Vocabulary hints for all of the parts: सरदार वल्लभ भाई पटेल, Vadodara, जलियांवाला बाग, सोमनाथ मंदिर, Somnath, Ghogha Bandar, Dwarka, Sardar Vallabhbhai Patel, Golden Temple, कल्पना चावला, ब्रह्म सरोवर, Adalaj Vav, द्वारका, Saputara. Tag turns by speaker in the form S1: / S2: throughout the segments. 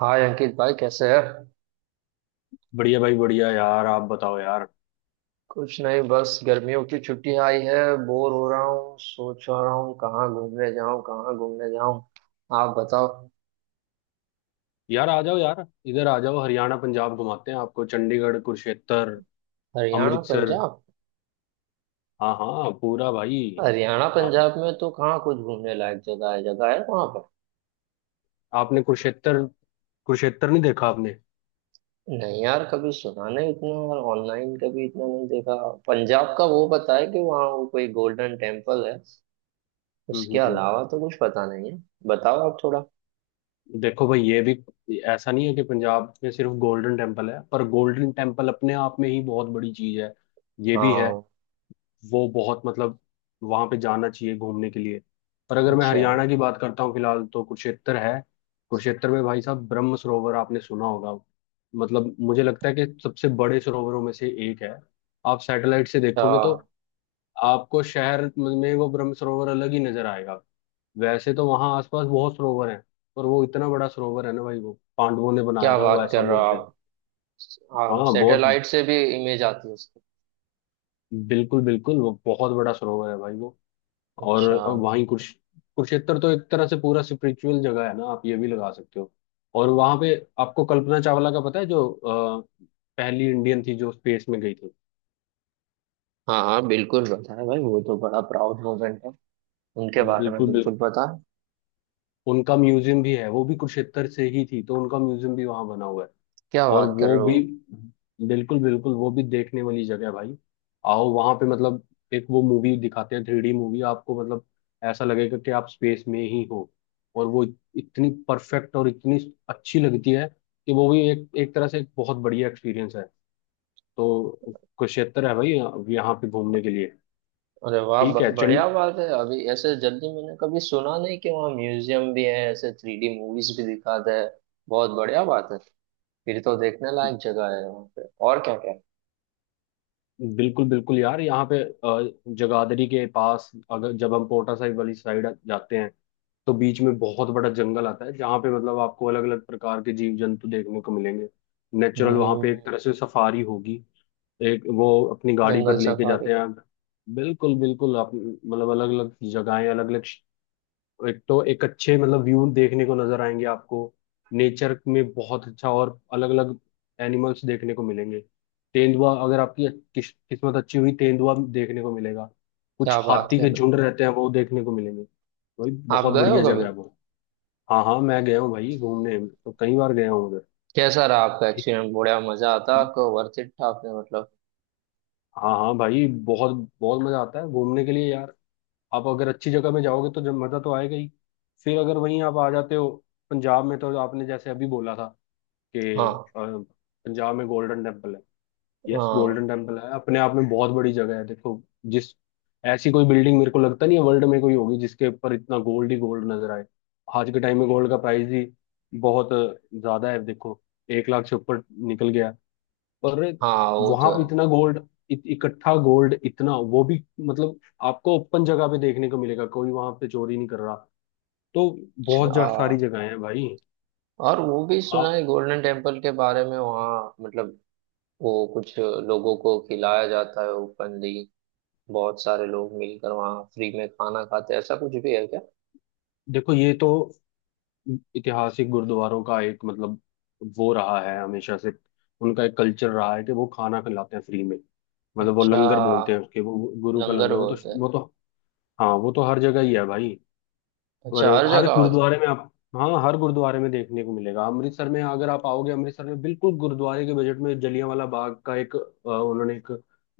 S1: हाय अंकित भाई, कैसे है।
S2: बढ़िया भाई, बढ़िया। यार, आप बताओ यार।
S1: कुछ नहीं, बस गर्मियों की छुट्टी आई है। बोर हो रहा हूँ, सोच रहा हूँ कहाँ घूमने जाऊँ कहाँ घूमने जाऊँ। आप बताओ।
S2: यार, आ जाओ यार। इधर आ जाओ, हरियाणा पंजाब घुमाते हैं आपको। चंडीगढ़, कुरुक्षेत्र,
S1: हरियाणा
S2: अमृतसर।
S1: पंजाब।
S2: हाँ हाँ, पूरा भाई।
S1: हरियाणा
S2: आप
S1: पंजाब में तो कहाँ कुछ घूमने लायक जगह है वहाँ पर।
S2: आपने कुरुक्षेत्र, नहीं देखा आपने?
S1: नहीं यार, कभी सुना नहीं इतना और ऑनलाइन कभी इतना नहीं देखा। पंजाब का वो पता है कि वहाँ वो कोई गोल्डन टेम्पल है।
S2: हम्म
S1: उसके
S2: हम्म हम्म।
S1: अलावा तो कुछ पता नहीं है। बताओ आप थोड़ा।
S2: देखो भाई, ये भी, ऐसा नहीं है कि पंजाब में सिर्फ गोल्डन टेम्पल है, पर गोल्डन टेम्पल अपने आप में ही बहुत बड़ी चीज है। ये भी है।
S1: हाँ।
S2: वो बहुत, मतलब, वहां पे जाना चाहिए घूमने के लिए। पर अगर मैं
S1: अच्छा।
S2: हरियाणा की बात करता हूँ फिलहाल, तो कुरुक्षेत्र है। कुरुक्षेत्र में भाई साहब, ब्रह्म सरोवर आपने सुना होगा। मतलब, मुझे लगता है कि सबसे बड़े सरोवरों में से एक है। आप सैटेलाइट से
S1: क्या।
S2: देखोगे तो आपको शहर में वो ब्रह्म सरोवर अलग ही नजर आएगा। वैसे तो वहाँ आसपास बहुत सरोवर हैं, पर वो इतना बड़ा सरोवर है ना भाई। वो पांडवों ने बनाया
S1: क्या
S2: था, वो
S1: बात
S2: ऐसा
S1: कर रहे हो
S2: बोलते हैं।
S1: आप। हाँ
S2: हाँ बहुत,
S1: सैटेलाइट से भी इमेज आती है उसकी।
S2: बिल्कुल बिल्कुल, वो बहुत बड़ा सरोवर है भाई वो। और
S1: अच्छा।
S2: वहीं कुरुश कुरुक्षेत्र तो एक तरह से पूरा स्पिरिचुअल जगह है ना, आप ये भी लगा सकते हो। और वहां पे आपको कल्पना चावला का पता है जो पहली इंडियन थी जो स्पेस में गई थी।
S1: हाँ हाँ बिल्कुल पता है भाई, वो तो बड़ा प्राउड मोमेंट है। उनके बारे में
S2: बिल्कुल बिल्कुल।
S1: बिल्कुल पता है।
S2: उनका म्यूजियम भी है, वो भी कुरुक्षेत्र से ही थी, तो उनका म्यूजियम भी वहां बना हुआ है।
S1: क्या
S2: और
S1: बात कर
S2: वो
S1: रहे हो।
S2: भी, बिल्कुल बिल्कुल, वो भी देखने वाली जगह है भाई। आओ वहां पे, मतलब, एक वो मूवी दिखाते हैं थ्री डी मूवी, आपको मतलब ऐसा लगेगा कि आप स्पेस में ही हो। और वो इतनी परफेक्ट और इतनी अच्छी लगती है कि वो भी एक, एक तरह से, एक बहुत बढ़िया एक्सपीरियंस है। तो कुरुक्षेत्र है भाई, यहाँ पे घूमने के लिए।
S1: अरे वाह,
S2: ठीक है। चंड
S1: बढ़िया बात है। अभी ऐसे जल्दी मैंने कभी सुना नहीं कि वहाँ म्यूजियम भी है, ऐसे थ्री डी मूवीज भी दिखाते हैं। बहुत बढ़िया बात है। फिर तो देखने लायक जगह है वहाँ पे और क्या क्या है?
S2: बिल्कुल बिल्कुल यार। यहाँ पे जगाधरी के पास, अगर जब हम पोटा साहिब वाली साइड जाते हैं, तो बीच में बहुत बड़ा जंगल आता है जहाँ पे मतलब आपको अलग अलग प्रकार के जीव जंतु देखने को मिलेंगे। नेचुरल, वहाँ पे एक
S1: हम्म।
S2: तरह से सफारी होगी। एक वो अपनी गाड़ी
S1: जंगल
S2: पर लेके जाते
S1: सफारी।
S2: हैं। बिल्कुल बिल्कुल, आप मतलब अलग अलग जगहें, अलग अलग, एक तो एक अच्छे मतलब व्यू देखने को नजर आएंगे आपको। नेचर में बहुत अच्छा, और अलग अलग एनिमल्स देखने को मिलेंगे। तेंदुआ, अगर आपकी किस्मत अच्छी हुई तेंदुआ देखने को मिलेगा। कुछ
S1: क्या बात
S2: हाथी
S1: कर
S2: के
S1: रहे
S2: झुंड रहते हैं, वो देखने को मिलेंगे। वही
S1: हो, आप
S2: बहुत
S1: गए हो
S2: बढ़िया जगह
S1: कभी।
S2: है वो। हाँ हाँ, मैं गया हूँ भाई, घूमने तो कई बार गया हूँ उधर।
S1: कैसा रहा आपका
S2: ठीक।
S1: एक्सपीरियंस, बढ़िया मजा आता है आपको, वर्थ इट था आपने मतलब।
S2: हाँ हाँ भाई, बहुत बहुत मजा आता है घूमने के लिए यार। आप अगर अच्छी जगह में जाओगे तो जब मजा तो आएगा ही। फिर अगर वहीं आप आ जाते हो पंजाब में, तो आपने जैसे अभी बोला था कि
S1: हाँ।
S2: अ, पंजाब में गोल्डन टेम्पल है। यस,
S1: हाँ
S2: गोल्डन टेम्पल है, अपने आप में बहुत बड़ी जगह है। देखो, जिस ऐसी कोई बिल्डिंग मेरे को लगता नहीं है वर्ल्ड में कोई होगी जिसके ऊपर इतना गोल्ड ही गोल्ड नजर आए। आज के टाइम में गोल्ड का प्राइस ही बहुत ज्यादा है देखो, 1 लाख से ऊपर निकल गया। और
S1: हाँ, वो
S2: वहां
S1: तो
S2: पे
S1: है।
S2: इतना गोल्ड, इकट्ठा गोल्ड इतना, वो भी मतलब आपको ओपन जगह पे देखने को मिलेगा, कोई वहां पे चोरी नहीं कर रहा। तो
S1: अच्छा
S2: बहुत सारी
S1: हाँ।
S2: जगहें हैं भाई।
S1: और वो भी सुना है
S2: आप
S1: गोल्डन टेम्पल के बारे में, वहाँ मतलब वो कुछ लोगों को खिलाया जाता है उपनदी, बहुत सारे लोग मिलकर वहाँ फ्री में खाना खाते हैं, ऐसा कुछ भी है क्या।
S2: देखो, ये तो ऐतिहासिक गुरुद्वारों का एक, मतलब, वो रहा है हमेशा से। उनका एक कल्चर रहा है कि वो खाना खिलाते हैं फ्री में। मतलब वो
S1: अच्छा,
S2: लंगर बोलते हैं उसके, वो गुरु का
S1: लंगर
S2: लंगर, वो तो
S1: बोलते हैं।
S2: वो तो हाँ, वो तो हर जगह ही है भाई। और
S1: अच्छा, हर
S2: हर
S1: जगह होता
S2: गुरुद्वारे में आप, हाँ, हर गुरुद्वारे में देखने को मिलेगा। अमृतसर में अगर आप आओगे, अमृतसर में बिल्कुल गुरुद्वारे के बजट में जलियांवाला बाग का एक उन्होंने एक,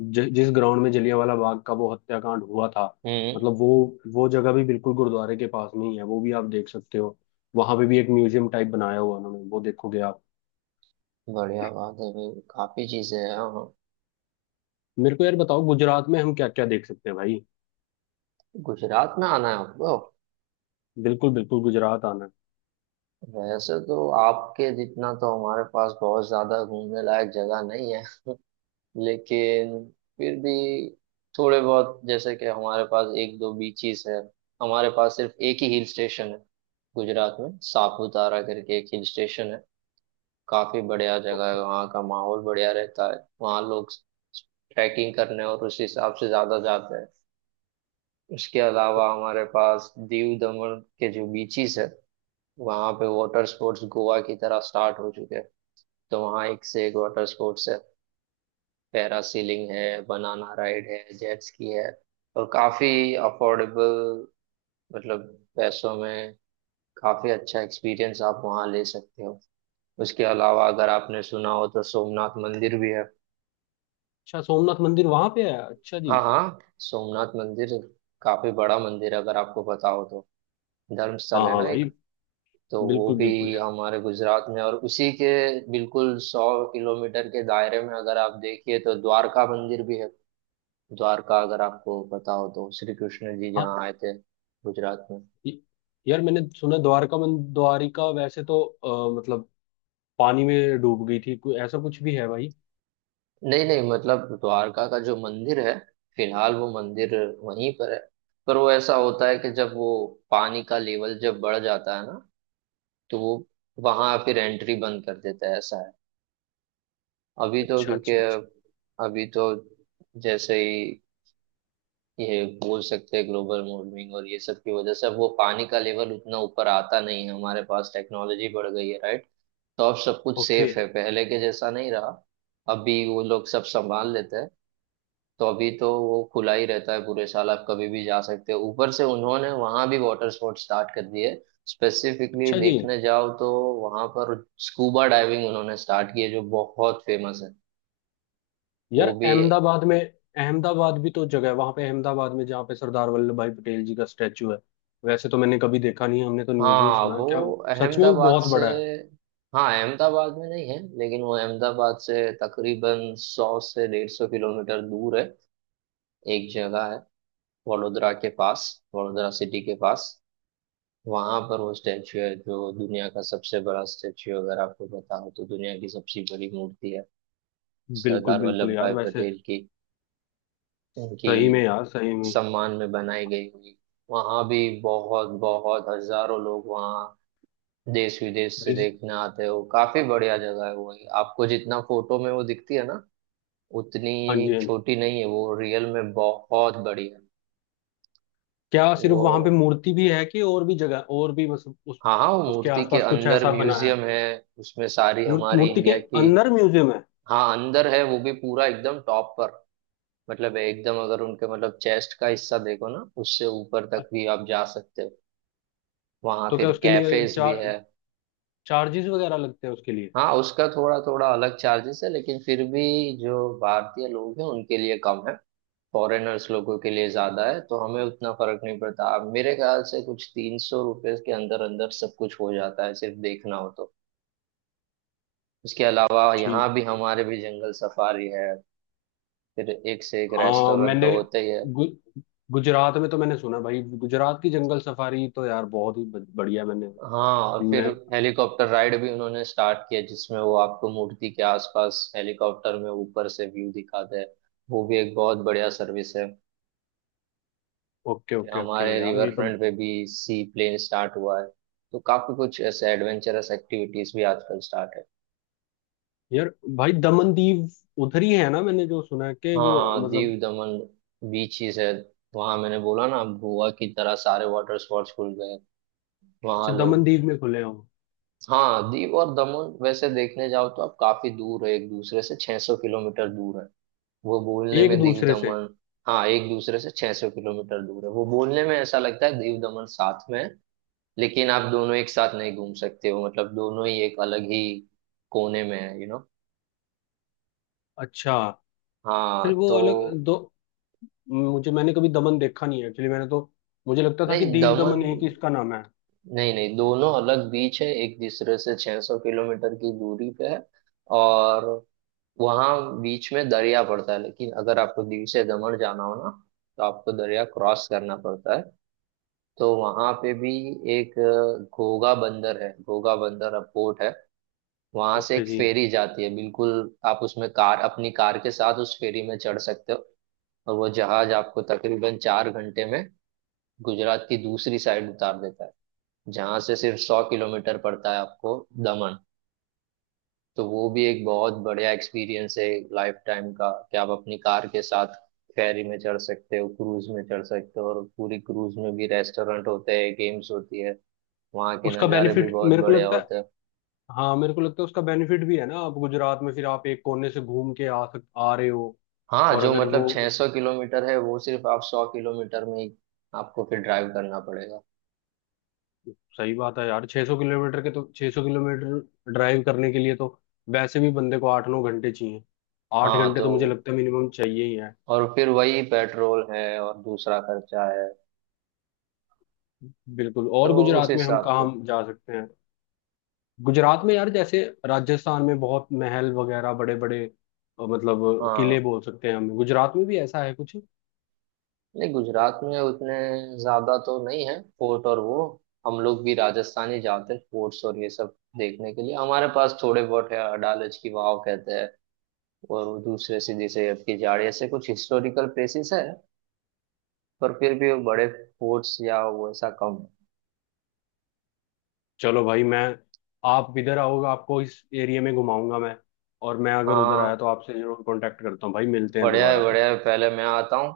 S2: जिस ग्राउंड में जलियांवाला बाग का वो हत्याकांड हुआ था,
S1: है। हम्म।
S2: मतलब वो जगह भी बिल्कुल गुरुद्वारे के पास में ही है, वो भी आप देख सकते हो। वहां पे भी एक म्यूजियम टाइप बनाया हुआ उन्होंने, वो देखोगे आप।
S1: बढ़िया बात है भाई, काफी चीजें हैं। हाँ,
S2: मेरे को यार बताओ, गुजरात में हम क्या क्या देख सकते हैं भाई?
S1: गुजरात में आना है आपको।
S2: बिल्कुल बिल्कुल, गुजरात आना है।
S1: वैसे तो आपके जितना तो हमारे पास बहुत ज्यादा घूमने लायक जगह नहीं है, लेकिन फिर भी थोड़े बहुत, जैसे कि हमारे पास एक दो बीचेस है, हमारे पास सिर्फ एक ही हिल स्टेशन है। गुजरात में सापुतारा करके एक हिल स्टेशन है, काफी बढ़िया जगह है,
S2: ओके।
S1: वहाँ का माहौल बढ़िया रहता है, वहाँ लोग ट्रैकिंग करने और उस हिसाब से ज्यादा जाते हैं। उसके
S2: ओके।
S1: अलावा हमारे पास दीव दमन के जो बीचेस है, वहाँ पे वाटर स्पोर्ट्स गोवा की तरह स्टार्ट हो चुके हैं। तो वहाँ एक से एक वाटर स्पोर्ट्स है, पैरासीलिंग है, बनाना राइड है, जेट स्की है, और काफी अफोर्डेबल, मतलब पैसों में काफी अच्छा एक्सपीरियंस आप वहाँ ले सकते हो। उसके अलावा अगर आपने सुना हो तो सोमनाथ मंदिर भी है।
S2: अच्छा, सोमनाथ मंदिर वहां पे है? अच्छा जी।
S1: हाँ हाँ, सोमनाथ मंदिर काफी बड़ा मंदिर है, अगर आपको पता हो तो धर्मस्थल
S2: हाँ
S1: है
S2: हाँ
S1: ना
S2: भाई,
S1: एक, तो वो
S2: बिल्कुल बिल्कुल
S1: भी
S2: यार।
S1: हमारे गुजरात में। और उसी के बिल्कुल 100 किलोमीटर के दायरे में अगर आप देखिए तो द्वारका मंदिर भी है। द्वारका, अगर आपको पता हो तो श्री कृष्ण जी
S2: हाँ।
S1: जहाँ आए थे गुजरात में।
S2: य- यार, मैंने सुना द्वारका मन द्वारिका वैसे तो मतलब पानी में डूब गई थी, कोई ऐसा कुछ भी है भाई?
S1: नहीं नहीं, मतलब द्वारका का जो मंदिर है फिलहाल, वो मंदिर वहीं पर है। पर वो ऐसा होता है कि जब वो पानी का लेवल जब बढ़ जाता है ना, तो वो वहां फिर एंट्री बंद कर देता है, ऐसा है। अभी तो
S2: अच्छा
S1: क्योंकि
S2: अच्छा अच्छा।
S1: अभी तो जैसे ही, ये बोल सकते हैं ग्लोबल वार्मिंग और ये सब की वजह से, अब वो पानी का लेवल उतना ऊपर आता नहीं है, हमारे पास टेक्नोलॉजी बढ़ गई है राइट, तो अब सब कुछ
S2: ओके।
S1: सेफ है, पहले के जैसा नहीं रहा। अभी वो लोग सब संभाल लेते हैं। तो अभी तो वो खुला ही रहता है पूरे साल, आप कभी भी जा सकते हो। ऊपर से उन्होंने वहां भी वाटर स्पोर्ट स्टार्ट कर दिए। स्पेसिफिकली
S2: अच्छा जी।
S1: देखने जाओ तो वहां पर स्कूबा डाइविंग उन्होंने स्टार्ट की है जो बहुत फेमस है।
S2: यार
S1: वो भी।
S2: अहमदाबाद में, अहमदाबाद भी तो जगह है वहां पे, अहमदाबाद में जहाँ पे सरदार वल्लभ भाई पटेल जी का स्टैचू है। वैसे तो मैंने कभी देखा नहीं है, हमने तो न्यूज में ही
S1: हाँ,
S2: सुना है।
S1: वो
S2: क्या सच में वो
S1: अहमदाबाद
S2: बहुत
S1: से।
S2: बड़ा है?
S1: हाँ, अहमदाबाद में नहीं है लेकिन वो अहमदाबाद से तकरीबन 100 से 150 किलोमीटर दूर है। एक जगह है वडोदरा के पास, वडोदरा सिटी के पास, वहां पर वो स्टैचू है जो दुनिया का सबसे बड़ा स्टैचू, अगर आपको पता हो तो दुनिया की सबसे बड़ी मूर्ति है,
S2: बिल्कुल
S1: सरदार
S2: बिल्कुल
S1: वल्लभ
S2: यार।
S1: भाई
S2: वैसे
S1: पटेल की। उनकी
S2: सही में यार, सही में।
S1: सम्मान में बनाई गई हुई। वहां भी बहुत बहुत हजारों लोग वहाँ देश विदेश से
S2: विज-
S1: देखने आते हैं। वो काफी बढ़िया जगह है वो। आपको जितना फोटो में वो दिखती है ना, उतनी
S2: हाँ जी हाँ जी।
S1: छोटी नहीं है, वो रियल में बहुत बड़ी है।
S2: क्या सिर्फ
S1: वो,
S2: वहां पे मूर्ति भी है कि और भी जगह और भी, मतलब उस,
S1: हाँ हाँ, वो
S2: उसके
S1: मूर्ति के
S2: आसपास कुछ
S1: अंदर
S2: ऐसा बना
S1: म्यूजियम
S2: है?
S1: है, उसमें सारी हमारी
S2: मूर्ति के
S1: इंडिया की।
S2: अंदर म्यूजियम है?
S1: हाँ, अंदर है। वो भी पूरा एकदम टॉप पर, मतलब एकदम अगर उनके मतलब चेस्ट का हिस्सा देखो ना, उससे ऊपर तक
S2: अच्छा।
S1: भी आप जा सकते हो। वहाँ
S2: तो क्या
S1: फिर
S2: उसके लिए
S1: कैफेज भी है।
S2: चार्जेस वगैरह लगते हैं उसके लिए?
S1: हाँ, उसका थोड़ा थोड़ा अलग चार्जेस है, लेकिन फिर भी जो भारतीय लोग हैं उनके लिए कम है, फॉरेनर्स लोगों के लिए ज्यादा है, तो हमें उतना फर्क नहीं पड़ता। अब मेरे ख्याल से कुछ 300 रुपये के अंदर अंदर सब कुछ हो जाता है सिर्फ देखना हो तो। उसके अलावा
S2: ठीक।
S1: यहाँ भी हमारे भी जंगल सफारी है, फिर एक से एक
S2: हाँ
S1: रेस्टोरेंट तो
S2: मैंने,
S1: होते ही है।
S2: गु, गुजरात में तो मैंने सुना भाई, गुजरात की जंगल सफारी तो यार बहुत ही बढ़िया। मैंने
S1: हाँ और फिर
S2: मैं
S1: हेलीकॉप्टर राइड भी उन्होंने स्टार्ट किया, जिसमें वो आपको मूर्ति के आसपास हेलीकॉप्टर में ऊपर से व्यू दिखाते हैं। वो भी एक बहुत बढ़िया सर्विस है।
S2: ओके
S1: फिर
S2: ओके ओके
S1: हमारे
S2: यार,
S1: रिवर
S2: ये तो।
S1: फ्रंट पे भी सी प्लेन स्टार्ट हुआ है, तो काफी कुछ ऐसे एडवेंचरस एक्टिविटीज भी आजकल स्टार्ट है।
S2: यार भाई, दमन दीव उधर ही है ना? मैंने जो सुना है कि वो,
S1: हाँ
S2: मतलब,
S1: दीव दमन, बीचेस है। वहां मैंने बोला ना, गोवा की तरह सारे वाटर स्पोर्ट्स खुल गए।
S2: अच्छा,
S1: वहां
S2: दमन
S1: लोग।
S2: दीव में खुले हैं वो?
S1: हाँ, दीव और दमन वैसे देखने जाओ तो आप काफी दूर है, एक दूसरे से 600 किलोमीटर दूर है, वो बोलने
S2: एक
S1: में दीव
S2: दूसरे से?
S1: दमन। हाँ, एक दूसरे से 600 किलोमीटर दूर है, वो बोलने में ऐसा लगता है दीव दमन साथ में है, लेकिन आप दोनों एक साथ नहीं घूम सकते हो, मतलब दोनों ही एक अलग ही कोने में है यू नो।
S2: अच्छा,
S1: हाँ
S2: फिर वो अलग
S1: तो,
S2: दो। मुझे, मैंने कभी दमन देखा नहीं है एक्चुअली, मैंने तो मुझे लगता था कि
S1: नहीं
S2: दीव दमन
S1: दमन
S2: एक ही इसका नाम है।
S1: नहीं नहीं, दोनों अलग बीच है, एक दूसरे से 600 किलोमीटर की दूरी पे है। और वहां बीच में दरिया पड़ता है, लेकिन अगर आपको दीव से दमन जाना हो ना, तो आपको दरिया क्रॉस करना पड़ता है। तो वहां पे भी एक घोगा बंदर है, घोगा बंदर पोर्ट है। वहां से
S2: ओके
S1: एक
S2: जी।
S1: फेरी जाती है बिल्कुल, आप उसमें कार अपनी कार के साथ उस फेरी में चढ़ सकते हो। और वो जहाज आपको तकरीबन 4 घंटे में गुजरात की दूसरी साइड उतार देता है, जहां से सिर्फ 100 किलोमीटर पड़ता है आपको दमन। तो वो भी एक बहुत बढ़िया एक्सपीरियंस है लाइफ टाइम का, कि आप अपनी कार के साथ फेरी में चढ़ सकते हो, क्रूज में चढ़ सकते हो। और पूरी क्रूज में भी रेस्टोरेंट होते हैं, गेम्स होती है, वहाँ के
S2: उसका
S1: नज़ारे भी
S2: बेनिफिट
S1: बहुत
S2: मेरे को
S1: बढ़िया
S2: लगता है,
S1: होते हैं।
S2: हाँ मेरे को लगता है उसका बेनिफिट भी है ना, आप गुजरात में फिर आप एक कोने से घूम के आ सक आ रहे हो।
S1: हाँ,
S2: और
S1: जो
S2: अगर वो,
S1: मतलब 600 किलोमीटर है वो सिर्फ आप 100 किलोमीटर में ही आपको फिर ड्राइव करना पड़ेगा।
S2: सही बात है यार, 600 किलोमीटर के तो 600 किलोमीटर ड्राइव करने के लिए तो वैसे भी बंदे को 8 9 घंटे चाहिए। आठ
S1: हाँ
S2: घंटे
S1: तो,
S2: तो मुझे लगता है मिनिमम चाहिए ही है।
S1: और फिर वही पेट्रोल है और दूसरा खर्चा है,
S2: बिल्कुल।
S1: तो
S2: और
S1: उस
S2: गुजरात में हम
S1: हिसाब
S2: कहाँ
S1: से।
S2: जा सकते हैं? गुजरात में यार, जैसे राजस्थान में बहुत महल वगैरह बड़े बड़े, मतलब किले
S1: हाँ,
S2: बोल सकते हैं हम, गुजरात में भी ऐसा है कुछ?
S1: नहीं गुजरात में उतने ज्यादा तो नहीं है फोर्ट और वो, हम लोग भी राजस्थान ही जाते हैं फोर्ट्स और ये सब देखने के लिए। हमारे पास थोड़े बहुत है, अडालज की वाव कहते हैं, और वो दूसरे से जैसे आपकी जाड़ी, ऐसे कुछ हिस्टोरिकल प्लेसेस है, पर फिर भी वो बड़े फोर्ट्स या वो ऐसा कम है।
S2: चलो भाई, मैं आप इधर आओगे आपको इस एरिया में घुमाऊंगा मैं। और मैं अगर उधर
S1: हाँ,
S2: आया तो आपसे जरूर कांटेक्ट करता हूँ भाई। मिलते हैं
S1: बढ़िया है
S2: दोबारा फिर।
S1: बढ़िया है। पहले मैं आता हूँ।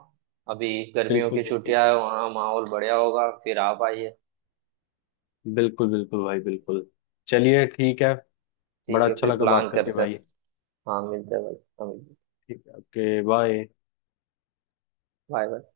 S1: अभी गर्मियों
S2: बिल्कुल
S1: की
S2: बिल्कुल,
S1: छुट्टियां है, वहाँ माहौल बढ़िया होगा, फिर आप आइए।
S2: बिल्कुल बिल्कुल भाई, बिल्कुल। चलिए, ठीक है।
S1: ठीक
S2: बड़ा
S1: है,
S2: अच्छा
S1: फिर
S2: लगा
S1: प्लान
S2: बात करके
S1: करते हैं।
S2: भाई।
S1: हाँ, मिलते हैं भाई। हाँ, मिलते हैं।
S2: ठीक है, ओके, बाय।
S1: Bye bye.